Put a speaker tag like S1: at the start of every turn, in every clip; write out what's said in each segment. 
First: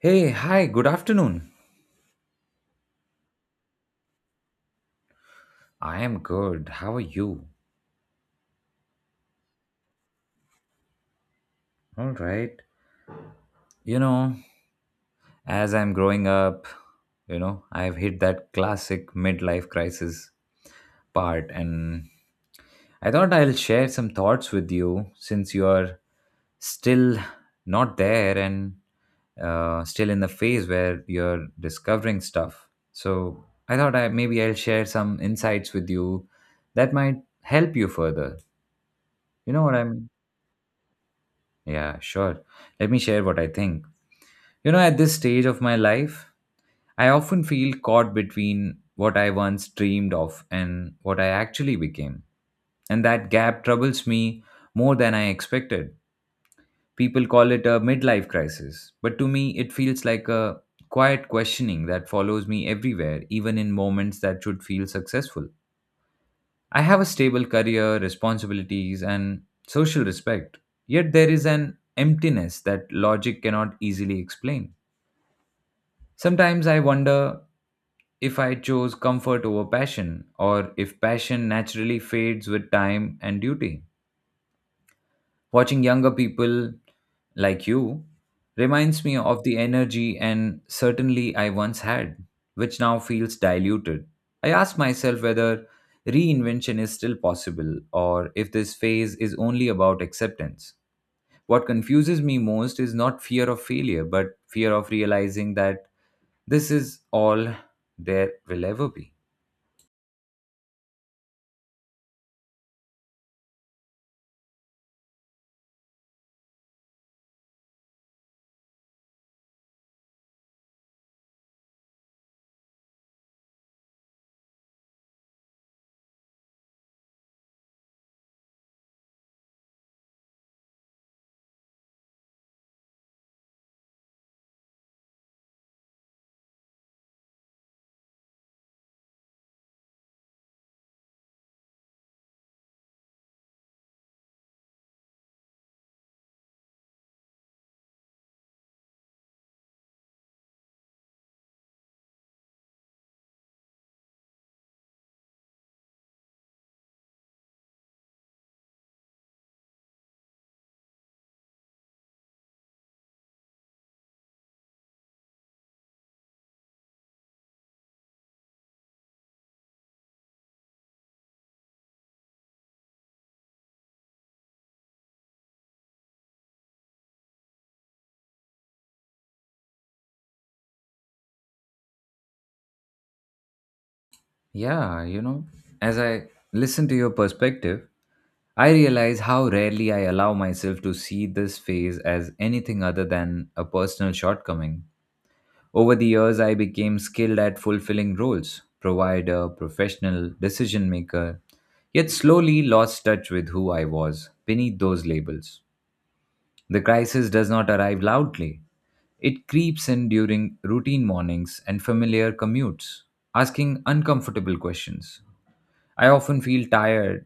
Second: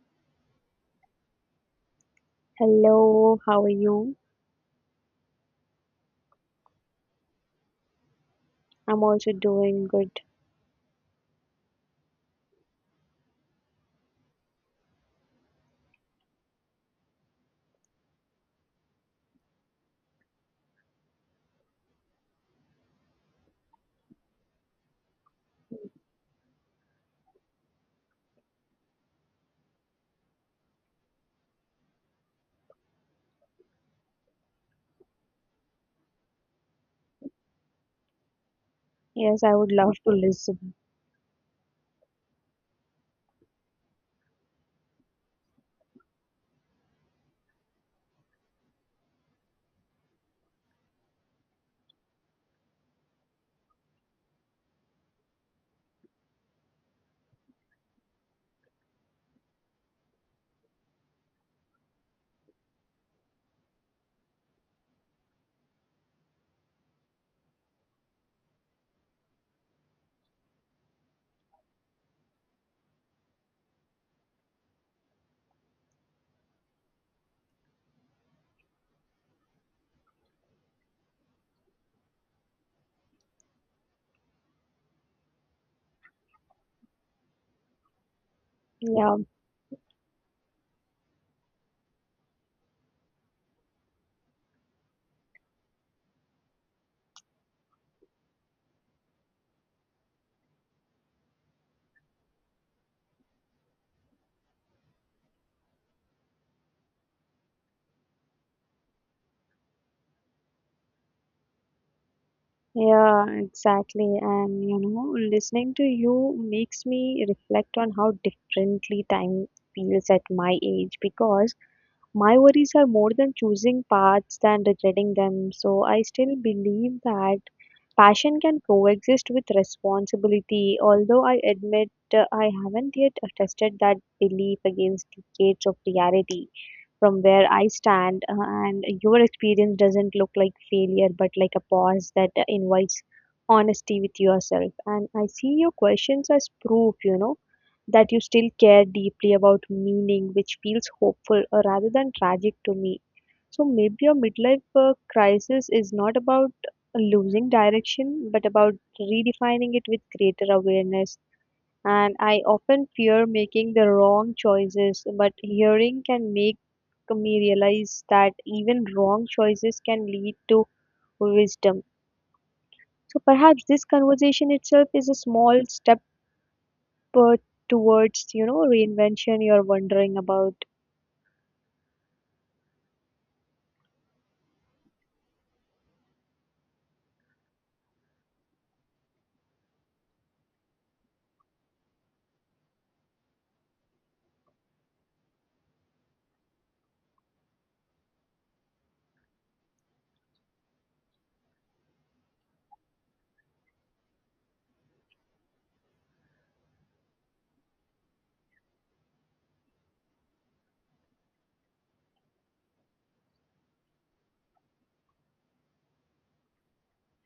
S1: Hey, hi, good afternoon.
S2: Hello, how are you?
S1: I am good. How are you?
S2: I'm also doing good.
S1: All right. You know, as I'm growing up, you know, I've hit that classic midlife crisis part, and I thought I'll share some thoughts with you since you're still not there and still in the phase where you're discovering stuff. So I thought I maybe I'll share some insights with you that might help you further.
S2: Yes,
S1: You
S2: I
S1: know
S2: would
S1: what I
S2: love
S1: mean?
S2: to listen.
S1: Yeah, sure. Let me share what I think. You know, at this stage of my life, I often feel caught between what I once dreamed of and what I actually became. And that gap troubles me more than I expected. People call it a midlife crisis, but to me, it feels like a quiet questioning that follows me everywhere, even in moments that should feel successful. I have a stable career, responsibilities, and social respect. Yet there is an emptiness that logic cannot easily explain. Sometimes I wonder if I chose comfort over passion, or if passion naturally fades with time and duty. Watching younger people like you reminds me
S2: Yeah,
S1: of the energy and certainly I once had, which now feels diluted. I ask myself whether reinvention is still possible or if this phase is only about acceptance. What confuses me most is not fear of failure, but fear of realizing that this is all there will ever be.
S2: yeah, exactly. And you know, listening to you makes me reflect on how differently time feels at my age because my worries are more than choosing paths than regretting them. So I still believe that passion can coexist with responsibility, although I admit I haven't yet tested that belief against decades of reality. From where I stand, and your experience doesn't look like failure but like a pause that invites honesty with yourself. And I see your questions as proof, you know, that you still care deeply about meaning, which feels hopeful rather than tragic to me. So maybe your midlife crisis is not about losing direction, but about redefining it with greater awareness. And I often fear making the wrong choices, but hearing can make me realize that even wrong choices can lead to wisdom. So perhaps this conversation itself is a small step uh, towards, you know, reinvention you're wondering about.
S1: Yeah, you know, as I listen to your perspective, I realize how rarely I allow myself to see this phase as anything other than a personal shortcoming. Over the years, I became skilled at fulfilling roles provider, professional, decision maker, yet slowly lost touch with who I was beneath those labels. The crisis does not arrive loudly, it creeps in during routine mornings and familiar commutes, asking uncomfortable questions. I often feel tired,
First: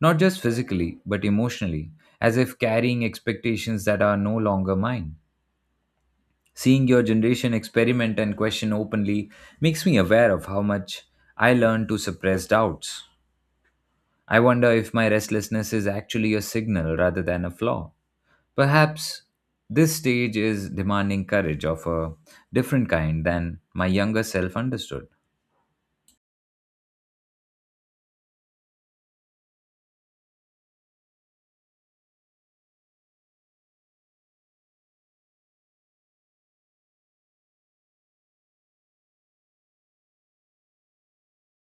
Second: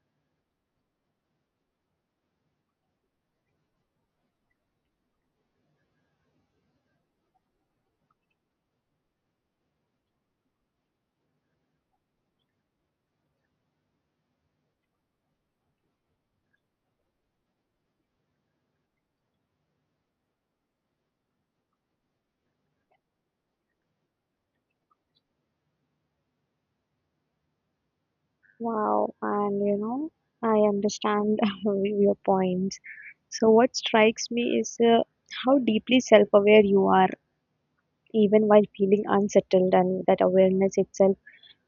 S1: not just physically, but emotionally, as if carrying expectations that are no longer mine. Seeing your generation experiment and question openly makes me aware of how much I learned to suppress doubts. I wonder if my restlessness is actually a signal rather than a flaw. Perhaps this stage is demanding courage of a different kind than my younger self understood.
S2: Wow, and you know, I understand your points. So, what strikes me is how deeply self aware you are, even while feeling unsettled, and that awareness itself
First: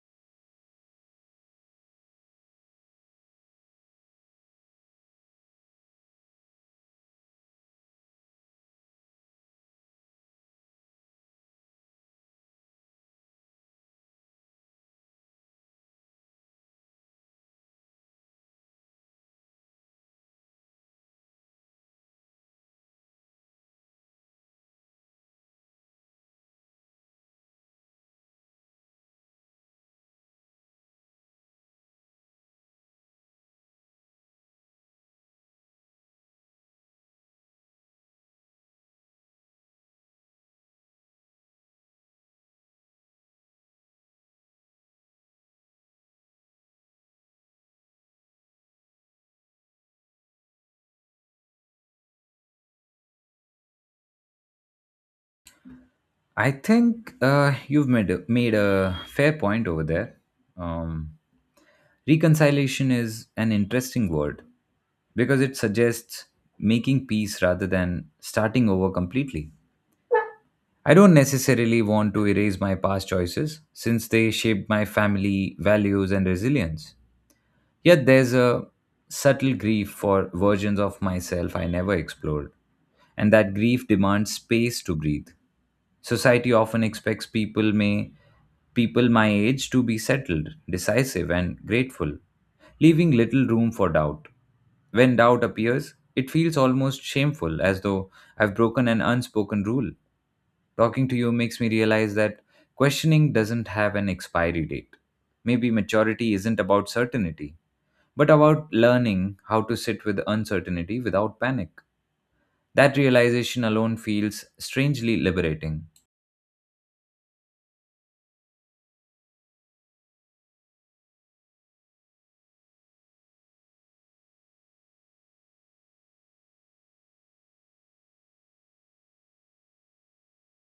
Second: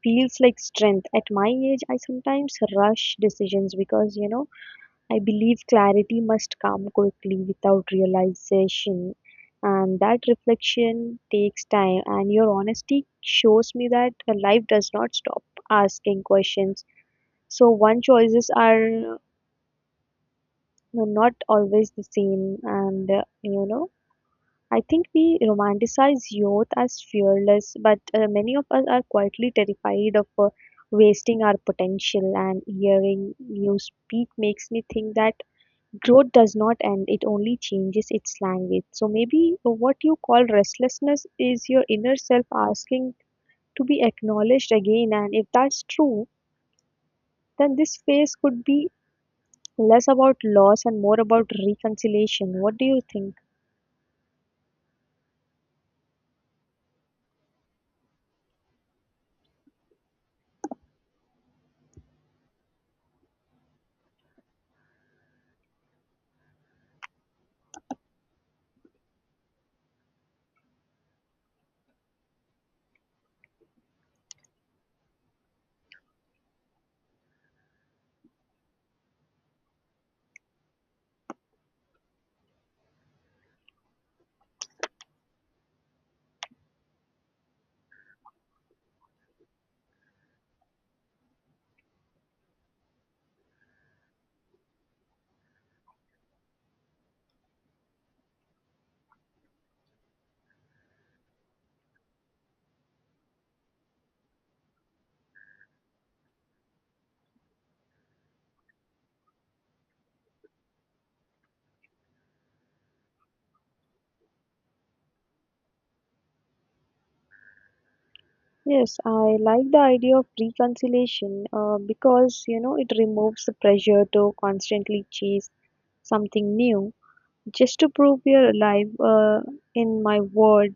S2: feels like strength. At my age, I sometimes rush decisions because, you know, I believe clarity must come quickly without realization. And that reflection takes time. And your honesty shows me that life does not stop asking questions. So, one choices are not always the same. You know, I think we romanticize youth as fearless, but many of us are quietly terrified of wasting our potential. And hearing you speak makes me think that growth does not end, it only changes its language. So maybe what you call restlessness is your inner self asking to be acknowledged again. And if that's true, then this phase could be less about loss and more about reconciliation. What do you think?
S1: I think you've made a fair point over there. Um, Reconciliation is an interesting word because it suggests making peace rather than starting over completely. I don't necessarily want to erase my past choices since they shaped my family, values, and resilience. Yet there's a subtle grief for versions of myself I never explored, and that grief demands space to breathe. Society often expects people my age to be settled, decisive and grateful, leaving little room for doubt. When doubt appears, it feels almost shameful as though I've broken an unspoken rule. Talking to you makes me realize that questioning doesn't have an expiry date. Maybe maturity isn't about certainty but about learning how to sit with uncertainty without panic. That realization alone feels strangely liberating.
S2: Yes, I like the idea of reconciliation because you know it removes the pressure to constantly chase something new just to prove you're alive. In my world,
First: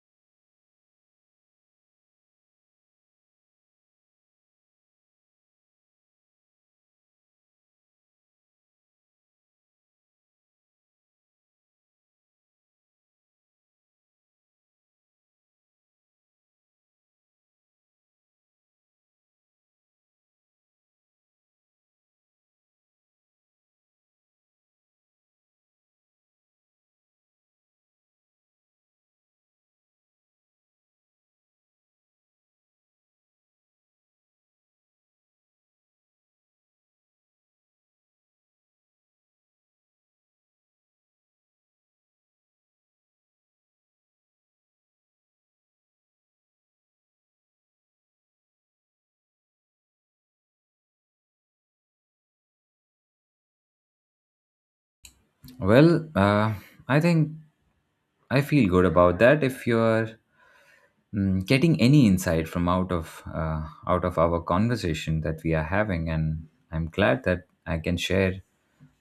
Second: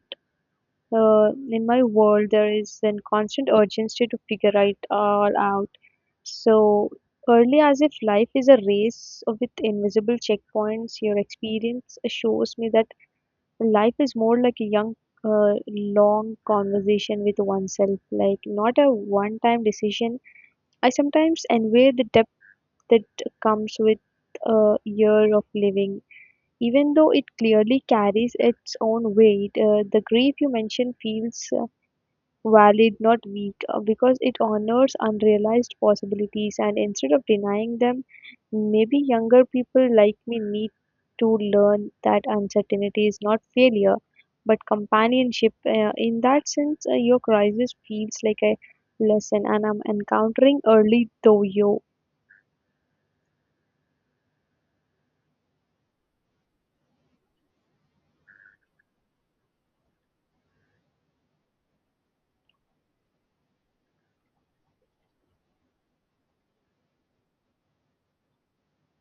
S2: in my world, there is a constant urgency to figure it all out. So early, as if life is a race with invisible checkpoints, your experience shows me that life is more like a young long conversation with oneself, like not a one time decision. I sometimes envy the depth that comes with a year of living, even though it clearly carries its own weight. The grief you mentioned feels valid, not weak, because it honors unrealized possibilities. And instead of denying them, maybe younger people like me need to learn that uncertainty is not failure but companionship. In that sense, your crisis feels like a lesson, and I'm encountering early though you.
S1: Well, I think I feel good about that. If you're getting any insight from out of our conversation that we are having, and I'm glad that I can share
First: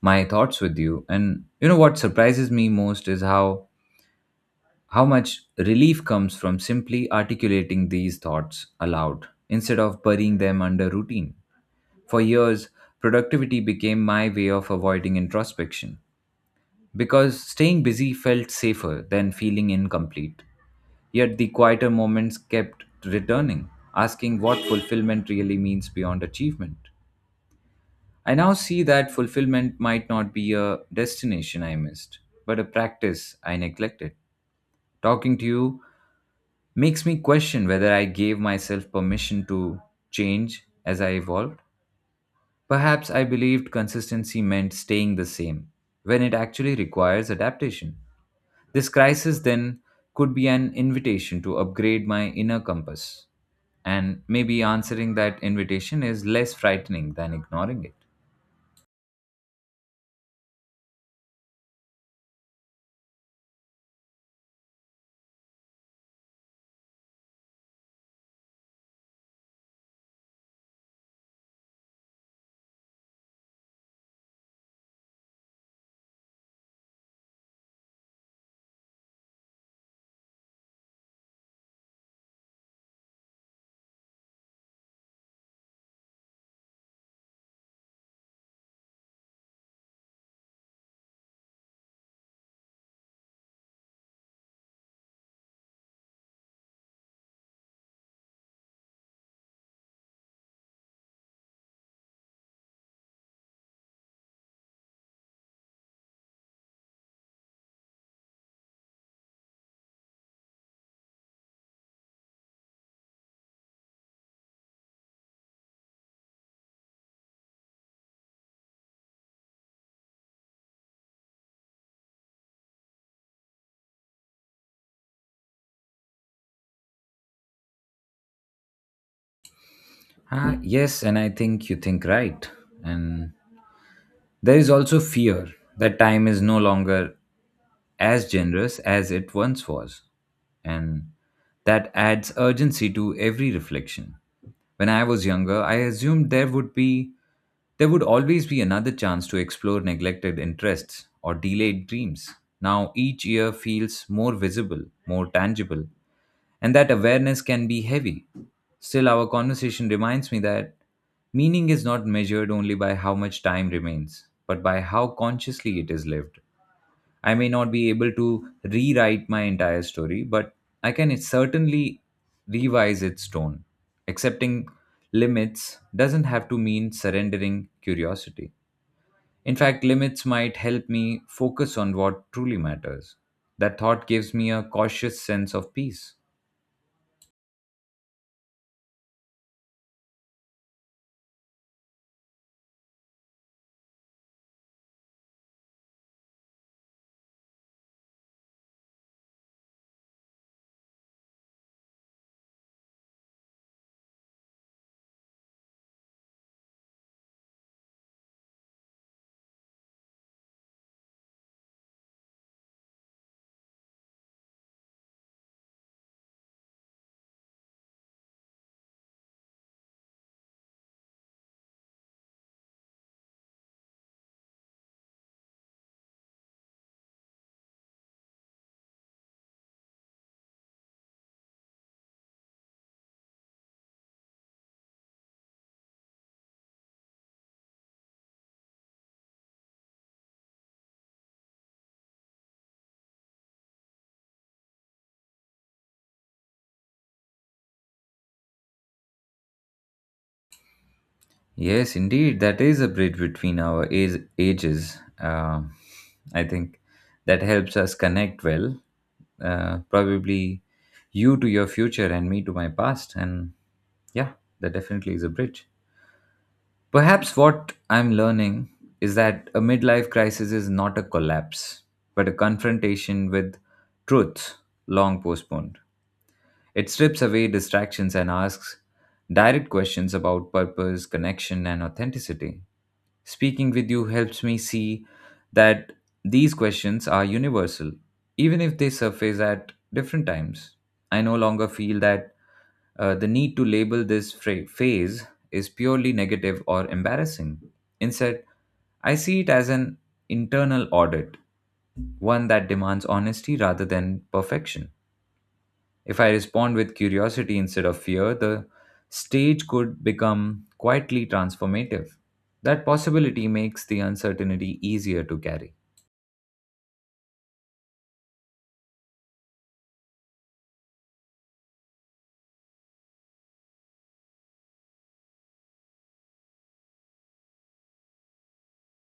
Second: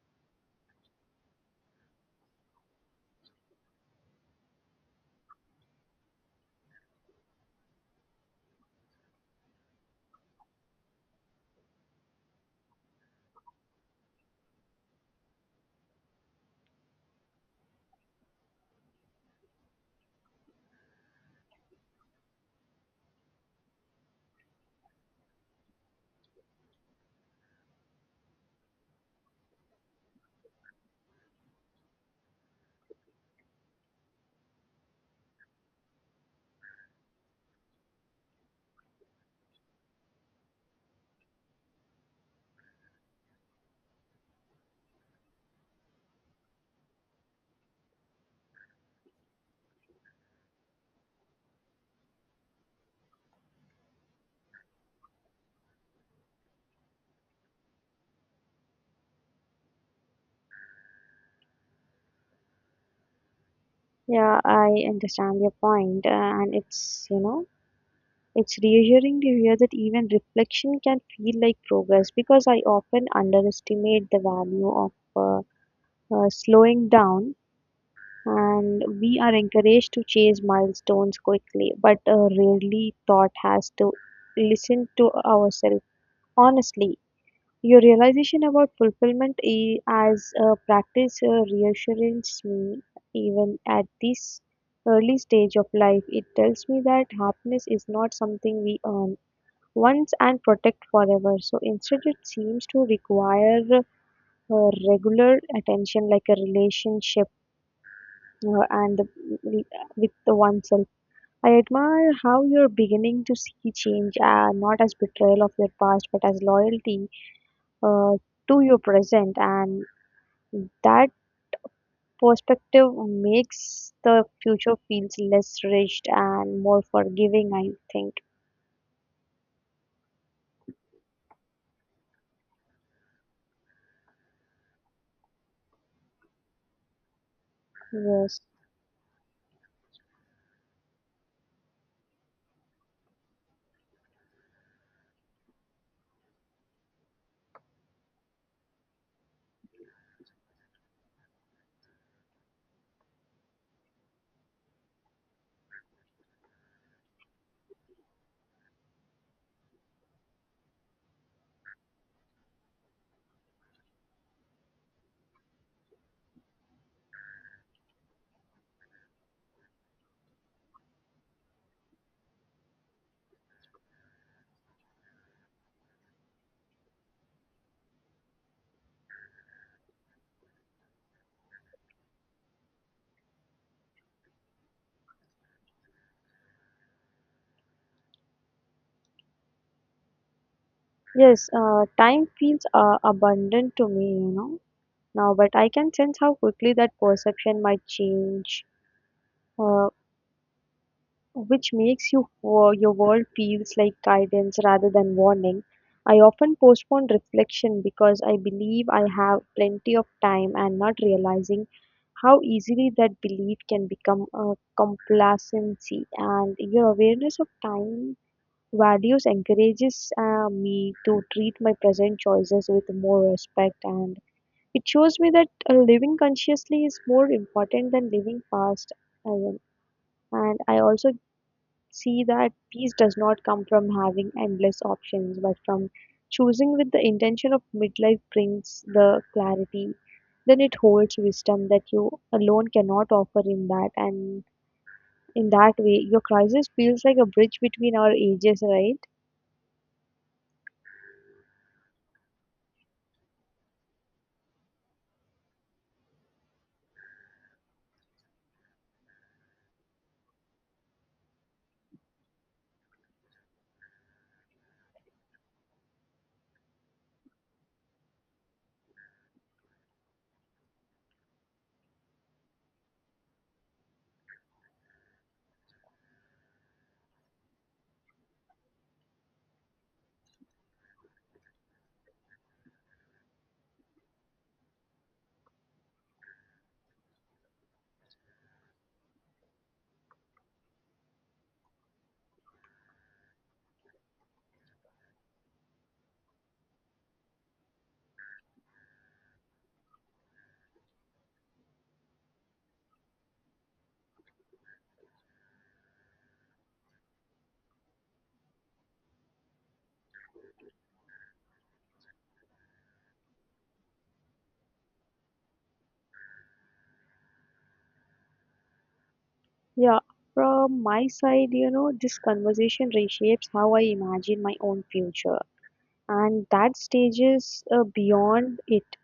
S1: my thoughts with you. And you know what surprises me most is how much relief comes from simply articulating these thoughts aloud instead of burying them under routine. For years, productivity became my way of avoiding introspection because staying busy felt safer than feeling incomplete. Yet the quieter moments kept returning, asking what fulfillment really means beyond achievement. I now see that fulfillment might not be a destination I missed, but a practice I neglected. Talking to you makes me question whether I gave myself permission to change as I evolved. Perhaps I believed consistency meant staying the same, when it actually requires adaptation. This crisis then could be an invitation to upgrade my inner compass, and maybe answering that invitation is less frightening than ignoring it.
S2: Yeah, I understand your point, and it's, you know, it's reassuring to hear that even reflection can feel like progress because I often underestimate the value of slowing down. And we are encouraged to chase milestones quickly but rarely thought has to listen to ourselves honestly. Your realization about fulfillment as a practice reassures me even at this early stage of life. It tells me that happiness is not something we earn once and protect forever. So instead, it seems to require regular attention, like a relationship uh, and the- with the oneself. I admire how you're beginning to see change, not as betrayal of your past, but as loyalty uh, to your present, and that perspective makes the future feels less rigid and more forgiving. I think
S1: Ah, yes, and I think you think right. And there is also fear that time is no longer as
S2: yes,
S1: generous as it once was. And that adds urgency to every reflection. When I was younger, I assumed there would always be another chance to explore neglected interests or delayed dreams. Now each year feels more visible, more tangible, and that awareness can be heavy. Still, our conversation reminds me that meaning is not measured only by how much time remains, but by how consciously it is lived. I may not be able to rewrite my entire story, but I can certainly revise its tone. Accepting limits doesn't have to mean surrendering curiosity. In fact, limits might help me focus on what truly matters. That thought gives me a cautious sense of peace.
S2: yes. Time feels abundant to me, you know, now, but I can sense how quickly that perception might change, uh, which makes you your world feels like guidance rather than warning. I often postpone reflection because I believe I have plenty of time and not realizing how easily that belief can become a complacency. And your awareness of time values encourages me to treat my present choices with more respect. And it shows me that living consciously is more important than living fast. Arun. And I also see that peace does not come from having endless options, but from choosing with the intention of midlife brings the clarity. Then it holds wisdom that you alone cannot offer in that. And in that way, your crisis feels like a bridge between our ages, right?
S1: Yes, indeed, that is a bridge between our ages. I think that helps us connect well. Probably you to your future and me to my past. And yeah, that definitely is a bridge. Perhaps what I'm learning is that a midlife crisis is not a collapse, but a confrontation with truths long postponed. It strips away distractions and asks direct questions about purpose, connection, and authenticity. Speaking with you helps me see that these questions are universal, even if they surface at different times. I no longer feel that the need to label this phase is purely negative or embarrassing. Instead, I see it as an internal audit, one that demands honesty rather than perfection. If I respond with curiosity instead of fear, the stage could become quietly transformative. That possibility makes the uncertainty easier to carry.
S2: Yeah, from my side, you know, this conversation reshapes how I imagine my own future. And that stage is beyond it.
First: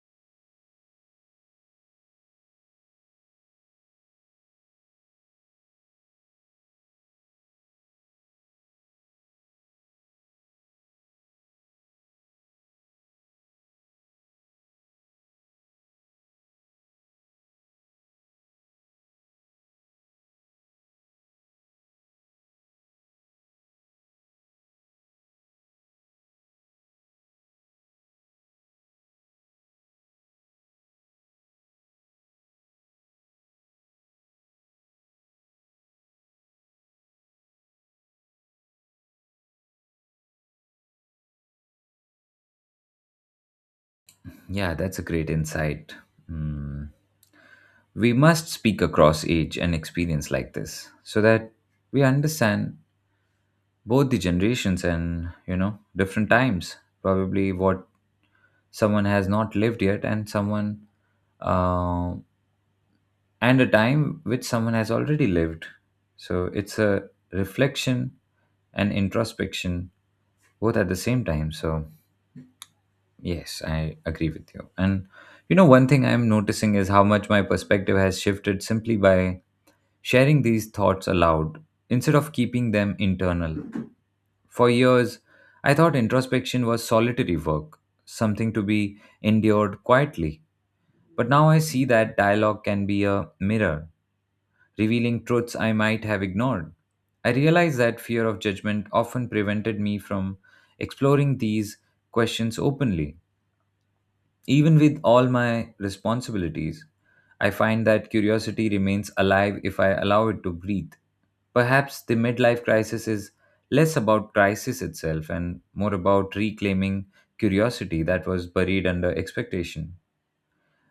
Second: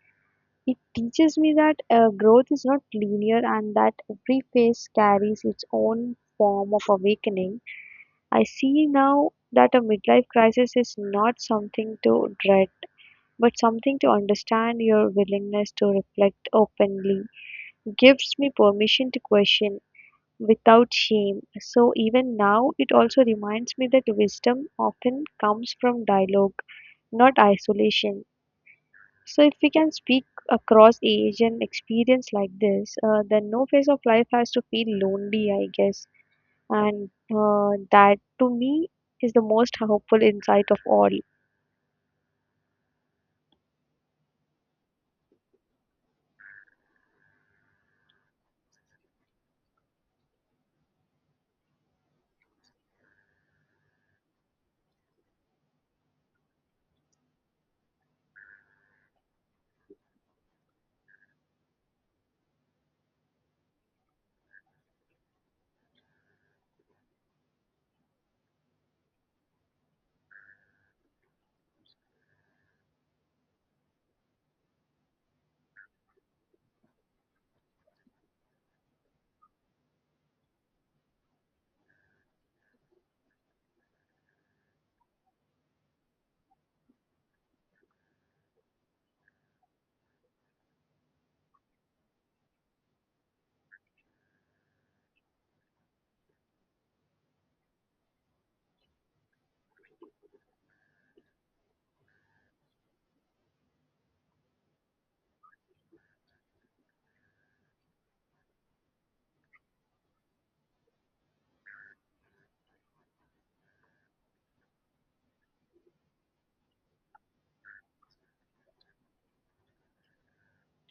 S2: It teaches me that growth is not linear and that every phase carries its own form of awakening. I see now that a midlife crisis is not something to dread, but something to understand. Your willingness to reflect openly gives me permission to question without shame. So even now, it also reminds me that wisdom often comes from dialogue, not isolation. So, if we can speak across age and experience like this, then no phase of life has to feel lonely, I guess. And that, to me, is the most hopeful insight of all.
S1: Yeah, that's a great insight. Hmm. We must speak across age and experience like this so that we understand both the generations and, you know, different times. Probably what someone has not lived yet and someone uh, and a time which someone has already lived. So it's a reflection and introspection both at the same time. So, yes, I agree with you. And you know, one thing I'm noticing is how much my perspective has shifted simply by sharing these thoughts aloud instead of keeping them internal. For years, I thought introspection was solitary work, something to be endured quietly. But now I see that dialogue can be a mirror revealing truths I might have ignored. I realized that fear of judgment often prevented me from exploring these questions openly, even with all my responsibilities. I find that curiosity remains alive if I allow it to breathe. Perhaps the midlife crisis is less about crisis itself and more about reclaiming curiosity that was buried under expectation.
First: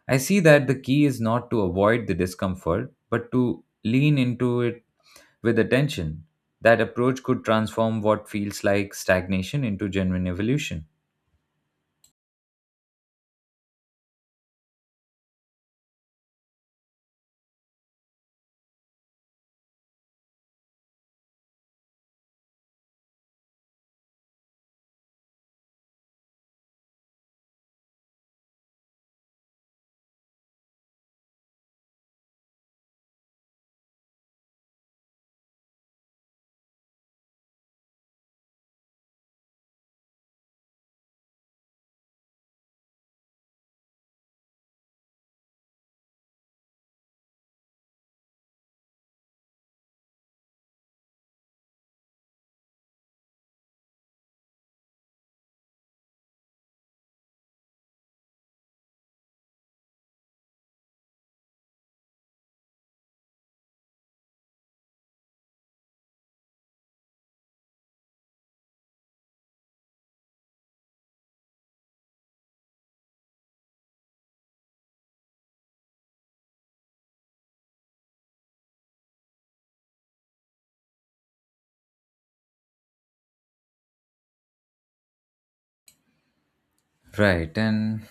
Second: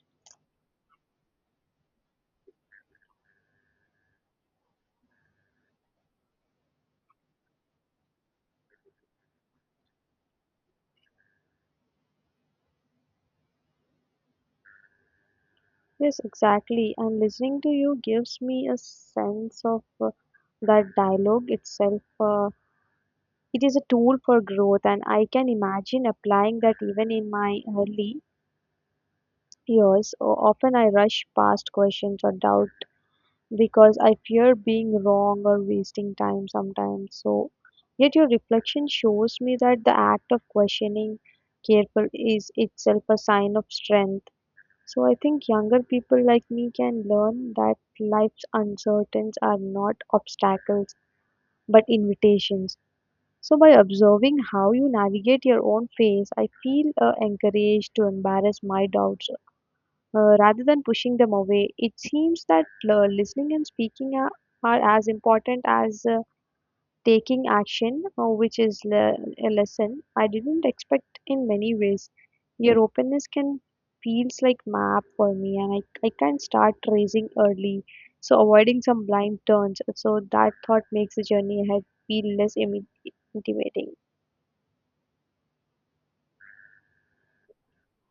S1: I see that the key is not to avoid the discomfort, but to lean into it with attention. That approach could transform what feels like stagnation into genuine evolution.
S2: Yes, exactly. And listening to you gives me a sense of that dialogue itself. It is a tool for growth, and I can imagine applying that even in my early years. Often I rush past questions or doubts because I fear being wrong or wasting time sometimes. So, yet your reflection shows me that the act of questioning careful is itself a sign of strength. So, I think younger people like me can learn that life's uncertainties are not obstacles but invitations. So, by observing how you navigate your own phase, I feel encouraged to embarrass my doubts rather than pushing them away. It seems that listening and speaking are as important as taking action, which is a lesson I didn't expect in many ways. Your openness can feels like map for me, and I can start tracing early, so avoiding some blind turns. So that thought makes the journey ahead feel less intimidating.
S1: Right. And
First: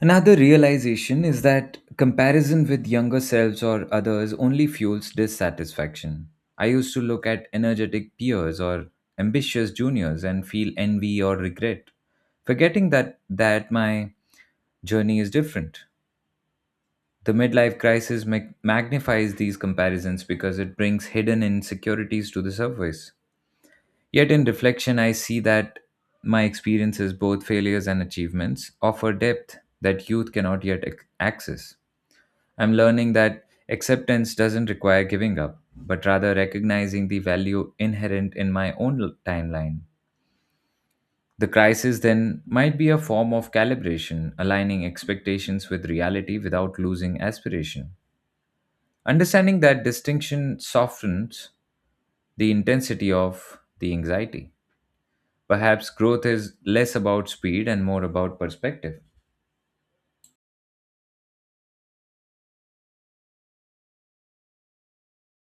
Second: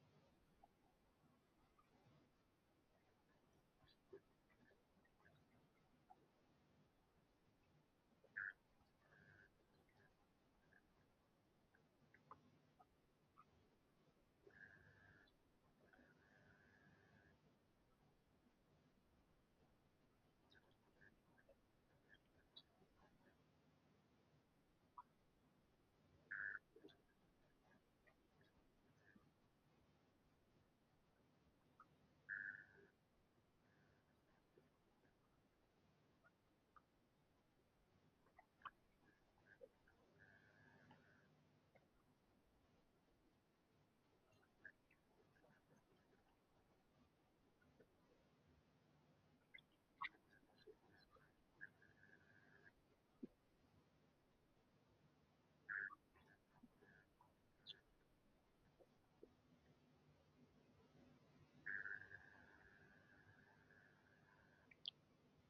S1: another realization is that comparison with younger selves or others only fuels dissatisfaction. I used to look at energetic peers or ambitious juniors and feel envy or regret, forgetting that my journey is different. The midlife crisis magnifies these comparisons because it brings hidden insecurities to the surface. Yet, in reflection, I see that my experiences, both failures and achievements, offer depth that youth cannot yet access. I'm learning that acceptance doesn't require giving up, but rather recognizing the value inherent in my own timeline. The crisis then might be a form of calibration, aligning expectations with reality without losing aspiration. Understanding that distinction softens the intensity of the anxiety. Perhaps growth is less about speed and more about perspective.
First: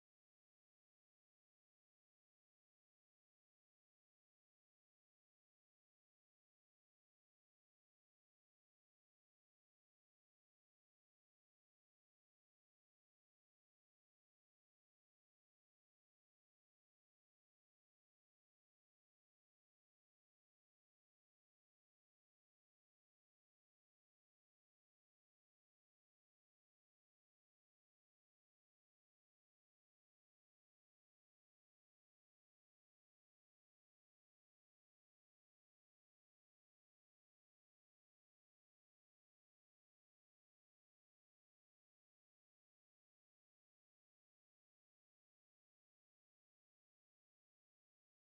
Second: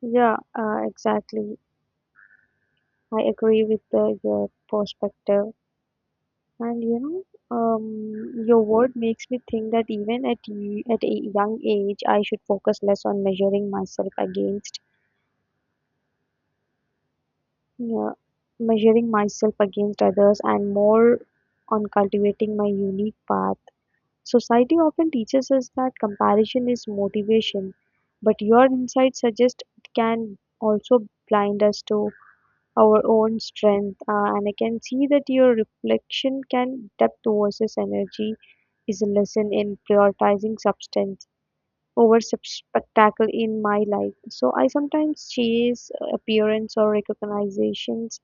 S2: Yeah, exactly. I agree with your perspective. And you know, your word makes me think that even at at a young age, I should focus less on measuring myself against, yeah, measuring myself against others and more on cultivating my unique path. Society often teaches us that comparison is motivation, but your insight suggests it can also blind us to our own strength. And I can see that your reflection can depth versus energy is a lesson in prioritizing substance over spectacle in my life. So I sometimes chase appearance or recognitions,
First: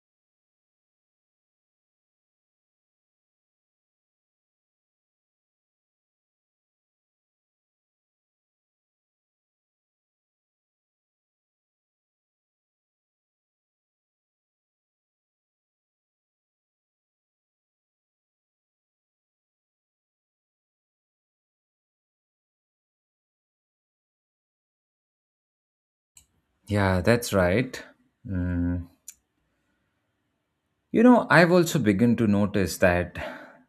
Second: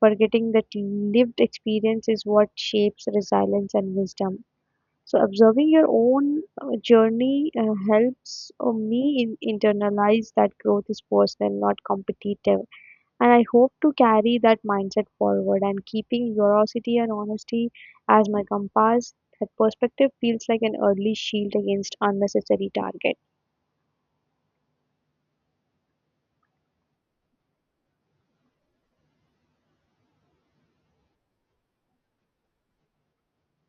S2: forgetting that lived experience is what shapes resilience and wisdom. So observing your own journey helps me in internalize that growth is personal, not competitive. And I hope to carry that mindset forward and keeping curiosity and honesty as my compass. That perspective feels like an early shield against unnecessary target.
S1: Yeah, that's right. Mm. You know, I've also begun to notice that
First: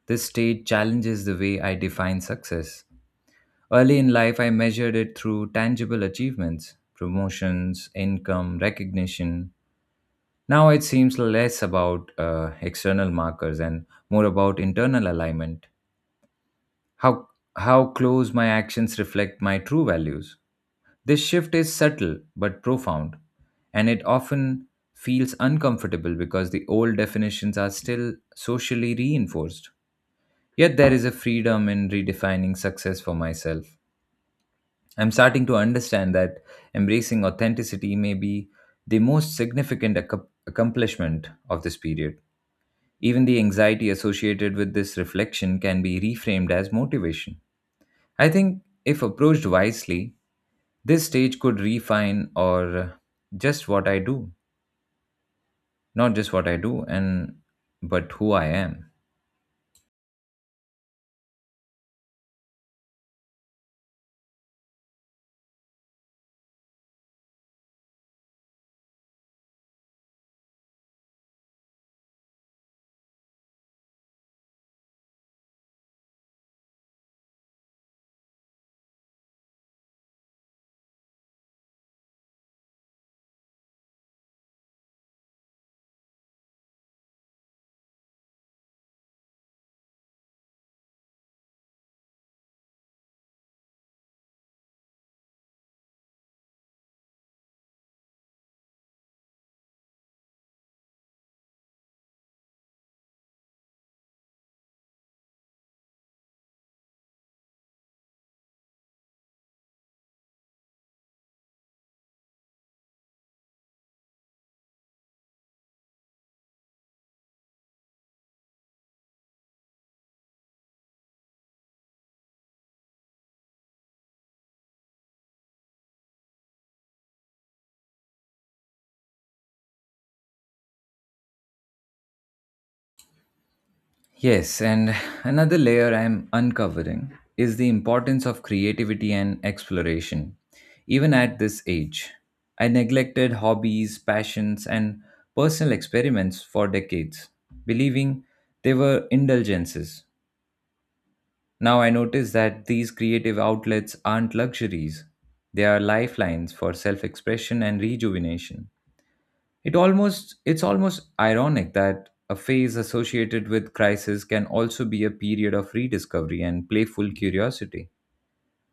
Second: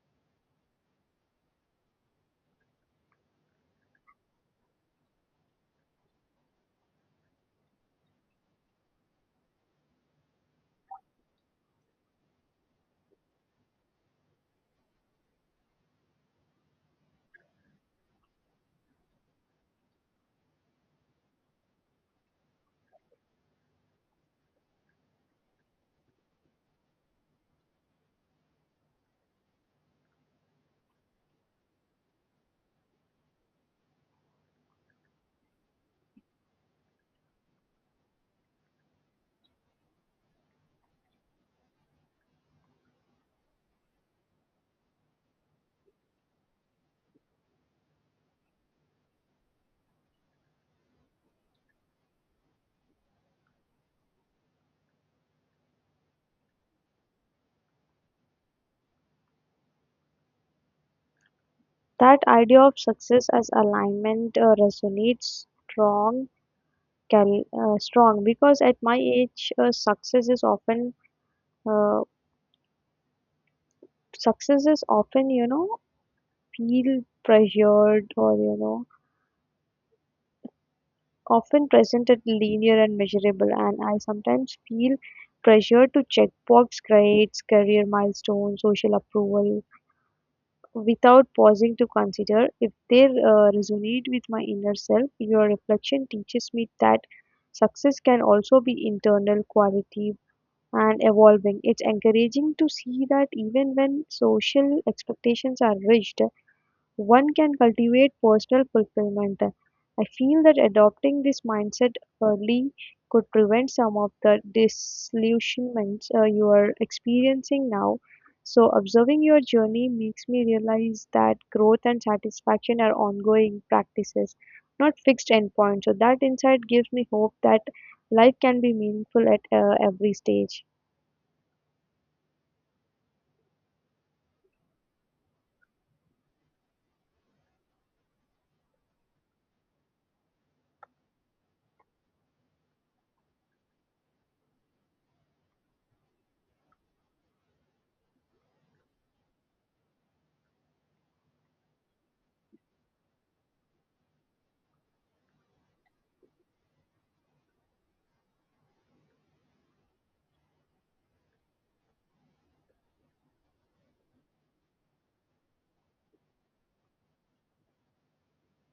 S1: this stage challenges the way I define success. Early in life, I measured it through tangible achievements, promotions, income, recognition. Now it seems less about external markers and more about internal alignment. how how close my actions reflect my true values. This shift is subtle but profound, and it often feels uncomfortable because the old definitions are still socially reinforced. Yet there is a freedom in redefining success for myself. I'm starting to understand that embracing authenticity may be the most significant accomplishment of this period. Even the anxiety associated with this reflection can be reframed as motivation. I think if approached wisely, this stage could refine or just what I do, not just what I do and but who I am.
S2: That idea of success as alignment resonates strong, strong because at my age, uh, success is often, you know, feel pressured, or, you know, often presented linear and measurable, and I sometimes feel pressure to check box grades, career milestones, social approval, without pausing to consider if they resonate with my inner self. Your reflection teaches me that success can also be internal quality and evolving. It's encouraging to see that even when social expectations are rigid, one can cultivate personal fulfillment. I feel that adopting this mindset early could prevent some of the disillusionments you are experiencing now. So, observing your journey makes me realize that growth and satisfaction are ongoing practices, not fixed endpoints. So, that insight gives me hope that life can be meaningful at every stage.
S1: Yes, and another layer I'm uncovering is the importance of creativity and exploration. Even at this age, I neglected hobbies, passions, and personal experiments for decades, believing they were indulgences. Now I notice that these creative outlets aren't luxuries. They are lifelines for self-expression and rejuvenation. It's almost ironic that a phase associated with crisis can also be a period of rediscovery and playful curiosity.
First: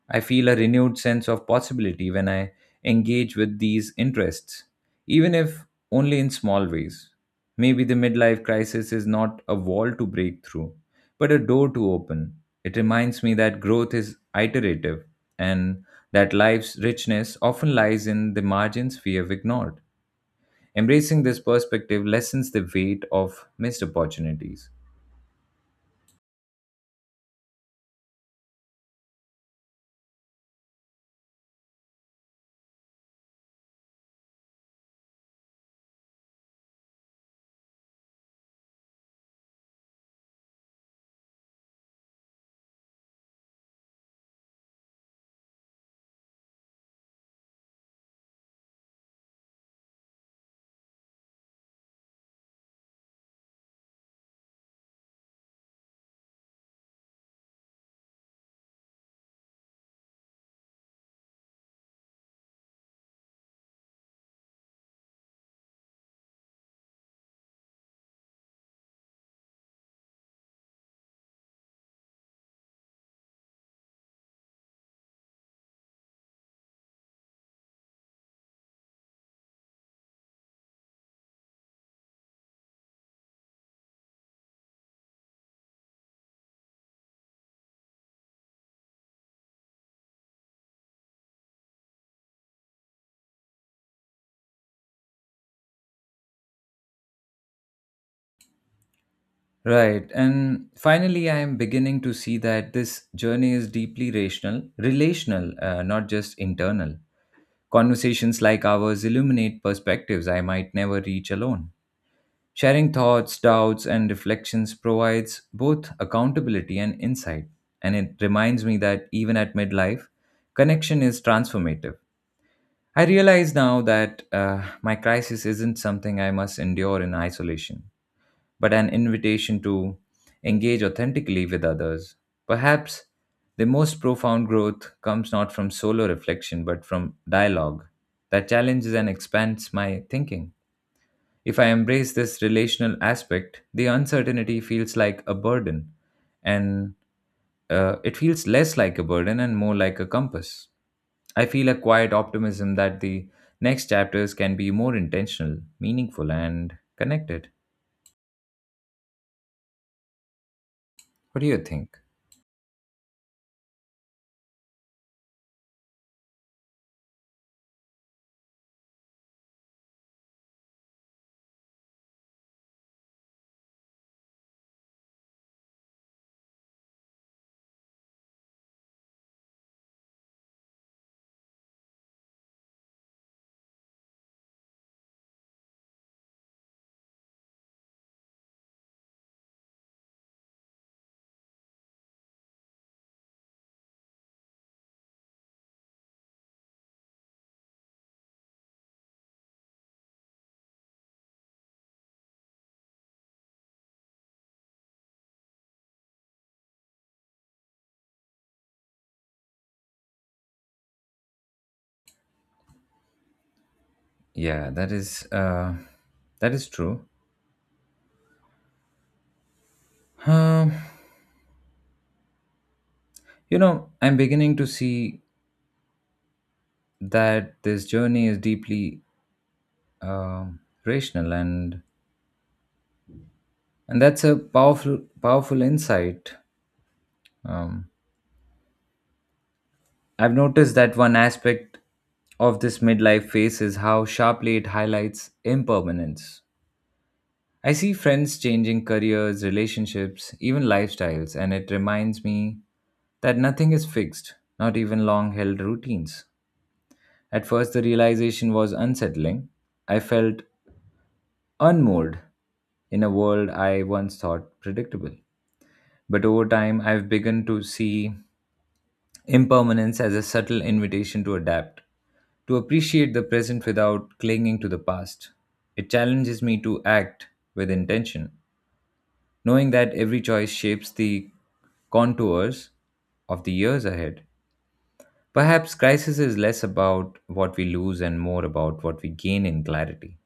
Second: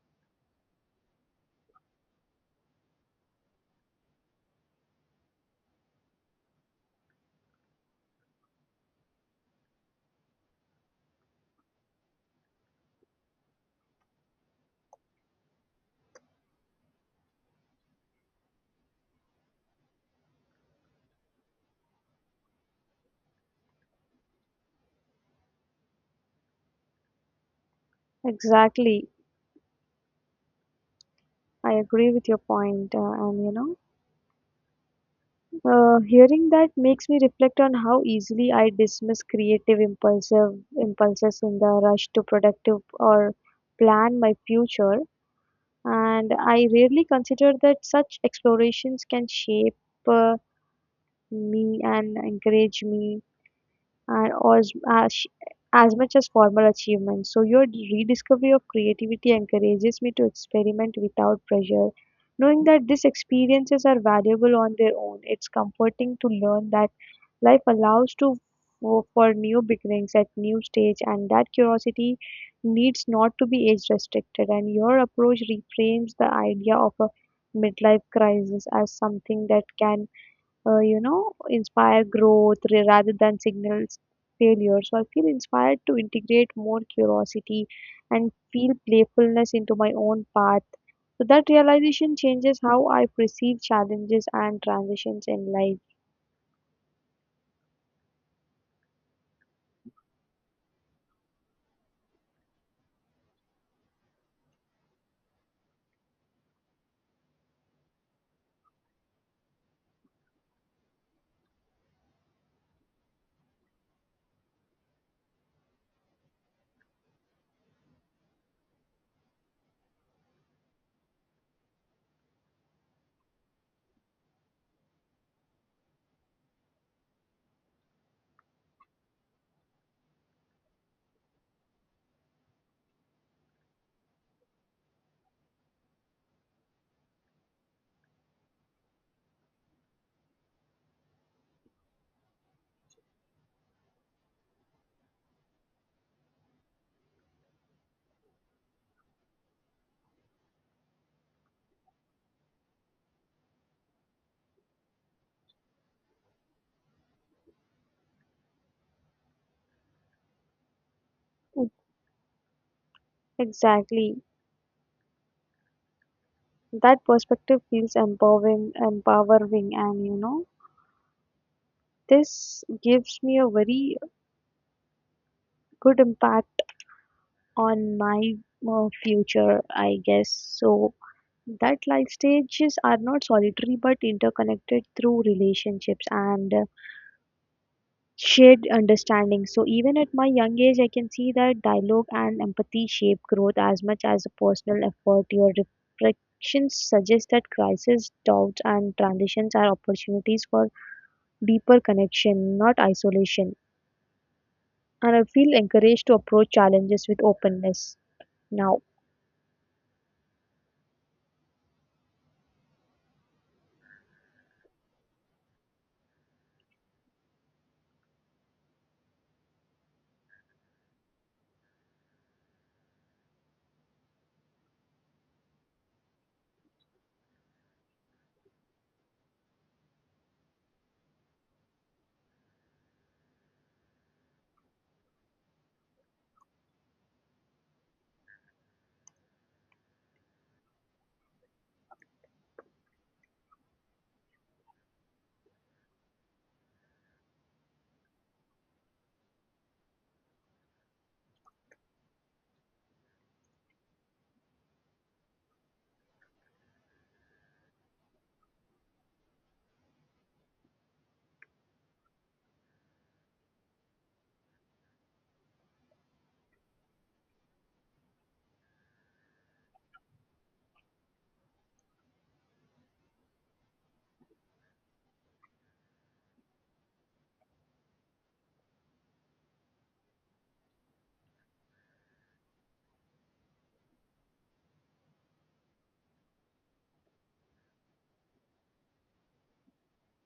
S1: I feel a renewed sense of possibility when I engage with these interests, even if only in small ways. Maybe the midlife crisis is not a wall to break through, but a door to open. It reminds me that growth is iterative and that life's richness often lies in the margins we have ignored. Embracing this perspective lessens the weight of missed opportunities.
S2: Exactly. I agree with your point, and you know. Hearing that makes me reflect on how easily I dismiss creative impulsive impulses in the rush to productive or plan my future, and I rarely consider that such explorations can shape uh, me and encourage me and as, as as much as formal achievements. So your rediscovery of creativity encourages me to experiment without pressure. Knowing that these experiences are valuable on their own, it's comforting to learn that life allows to for new beginnings at new stage, and that curiosity needs not to be age restricted. And your approach reframes the idea of a midlife crisis as something that can you know, inspire growth rather than signals failure. So I feel inspired to integrate more curiosity and feel playfulness into my own path, so that realization changes how I perceive challenges and transitions in life.
S1: Right. And finally, I am beginning to see that this journey is deeply relational, not just internal. Conversations like ours illuminate perspectives I might never reach alone. Sharing thoughts, doubts, and reflections provides both accountability and insight. And it reminds me that even at midlife, connection is transformative. I realize now that my crisis isn't something I must endure in isolation but an invitation to engage authentically with others. Perhaps the most profound growth comes not from solo reflection but from dialogue that challenges and expands my thinking. If I embrace this relational aspect, the uncertainty feels like a burden, and it feels less like a burden and more like a compass. I feel a quiet optimism that the next chapters can be more intentional, meaningful, and connected. What do you
S2: Mm,
S1: think?
S2: Exactly. That perspective feels empowering. And you know, this gives me a very good impact on my future, I guess. So that life stages are not solitary but interconnected through relationships and shared understanding. So even at my young age I can see that dialogue and empathy shape growth as much as a personal effort. Your reflections suggest that crisis doubts and transitions are opportunities for deeper connection, not isolation. And I feel encouraged to approach challenges with openness now.
S1: Yeah, that is true. Um, you know, I'm beginning to see that this journey is deeply um rational, and that's a powerful insight. Um, I've noticed that one aspect of this midlife phase is how sharply it highlights impermanence. I see friends changing careers, relationships, even lifestyles, and it reminds me that nothing is fixed, not even long held routines. At first, the realization was unsettling. I felt unmoored in a world I once thought predictable. But over time, I've begun to see impermanence as a subtle invitation to adapt, to appreciate the present without clinging to the past. It challenges me to act with intention, knowing that every choice shapes the contours of the years ahead. Perhaps crisis is less about what we lose and more about what we gain in clarity.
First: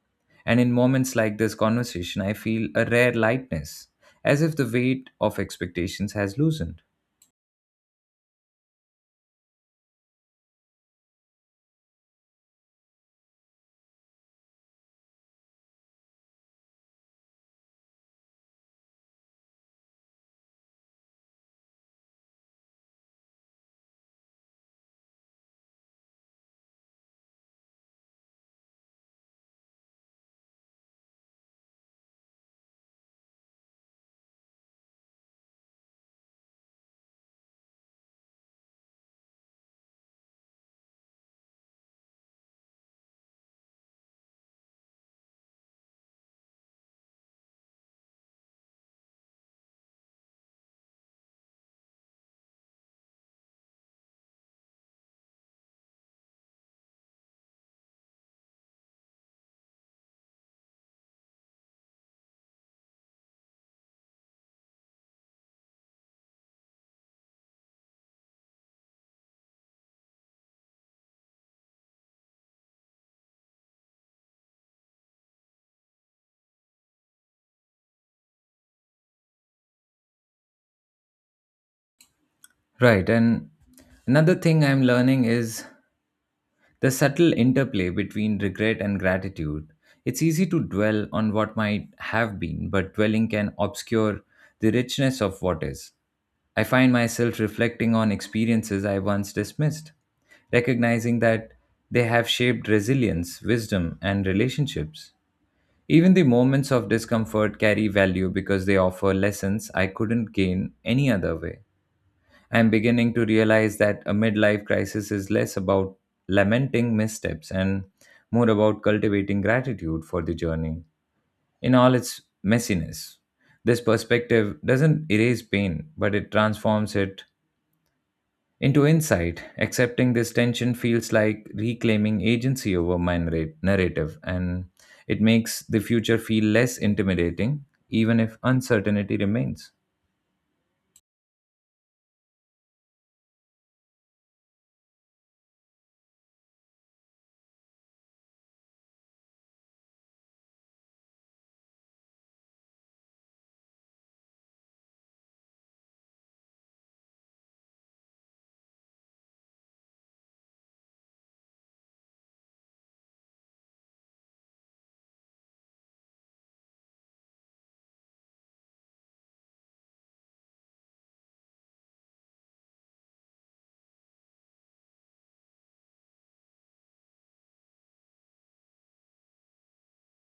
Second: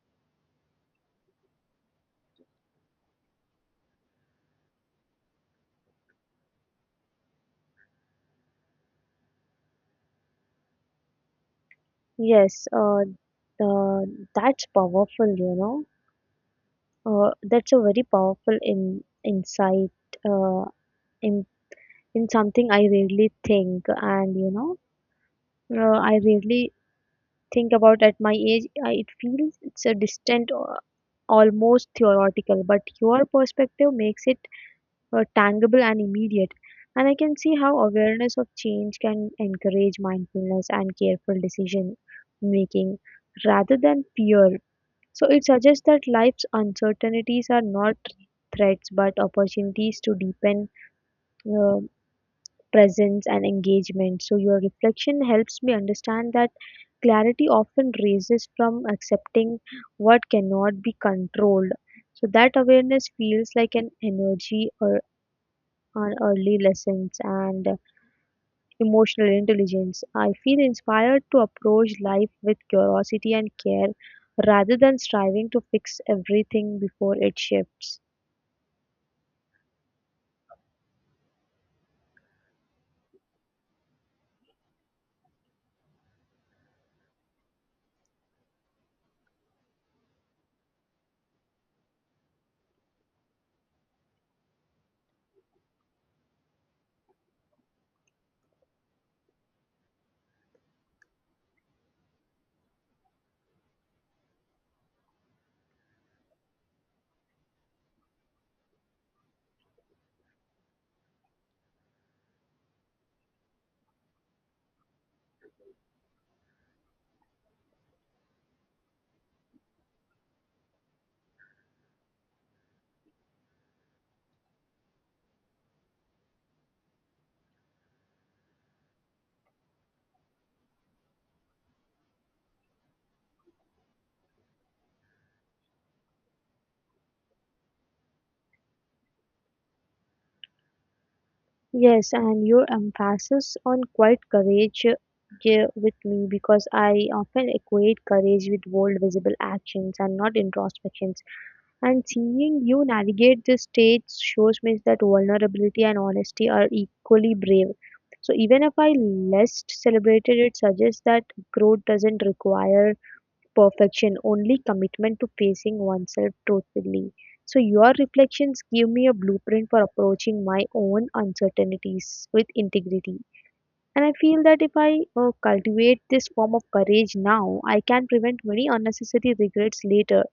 S1: And in moments like this conversation, I feel a rare lightness, as if the weight of expectations has loosened.
S2: Yes, uh, that's powerful, you know. That's a very powerful insight uh, in, in something I rarely think, and you know, I rarely think about at my age. It feels it's a distant, almost theoretical, but your perspective makes it tangible and immediate. And I can see how awareness of change can encourage mindfulness and careful decision making rather than fear. So it suggests that life's uncertainties are not threats but opportunities to deepen uh, presence and engagement. So your reflection helps me understand that clarity often raises from accepting what cannot be controlled. So that awareness feels like an energy or on early lessons and emotional intelligence. I feel inspired to approach life with curiosity and care rather than striving to fix everything before it shifts.
S1: Right, and another thing I'm learning is the subtle interplay between regret and gratitude. It's easy to dwell on what might have been, but dwelling can obscure the richness of what is. I find myself reflecting on experiences I once dismissed, recognizing that they have shaped resilience, wisdom, and relationships. Even the moments of discomfort carry value because they offer lessons I couldn't gain any other way. I'm beginning to realize that a midlife crisis is less about lamenting missteps and more about cultivating gratitude for the journey in all its messiness. This perspective doesn't erase pain, but it transforms it into insight. Accepting this tension feels like reclaiming agency over my narrative, and it makes the future feel less intimidating, even if uncertainty remains.
S2: Yes, and your emphasis on quiet courage, yeah, with me because I often equate courage with bold, visible actions and not introspections. And seeing you navigate this stage shows me that vulnerability and honesty are equally brave. So even if I less celebrated, it suggests that growth doesn't require perfection, only commitment to facing oneself truthfully. So your reflections give me a blueprint for approaching my own uncertainties with integrity. And I feel that if I cultivate this form of courage now, I can prevent many unnecessary regrets later.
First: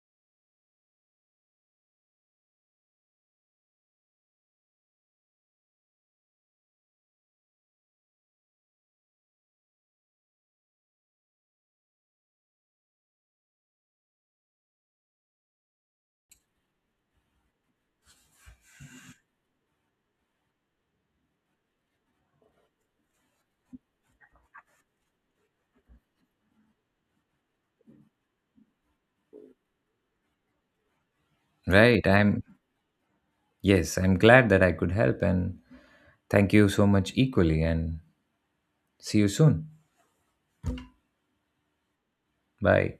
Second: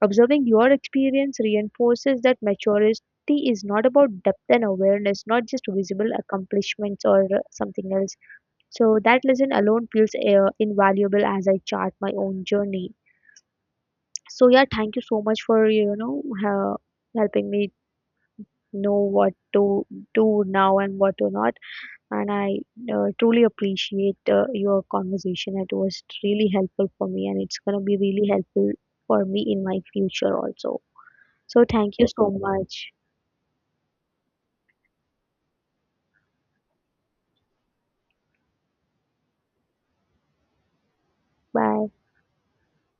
S2: Observing your experience reinforces that maturity is not about depth and awareness, not just visible accomplishments or something else. So that lesson alone feels invaluable as I chart my own journey. So yeah, thank you so much for, you know, uh, helping me know what to do now and what to not. And I truly appreciate your conversation. It was really helpful for me, and it's gonna be really helpful for me in my future also. So thank
S1: Right.
S2: you so much.
S1: Yes, I'm glad that I could help. And thank you so much, equally, and see you soon.
S2: Bye.
S1: Bye.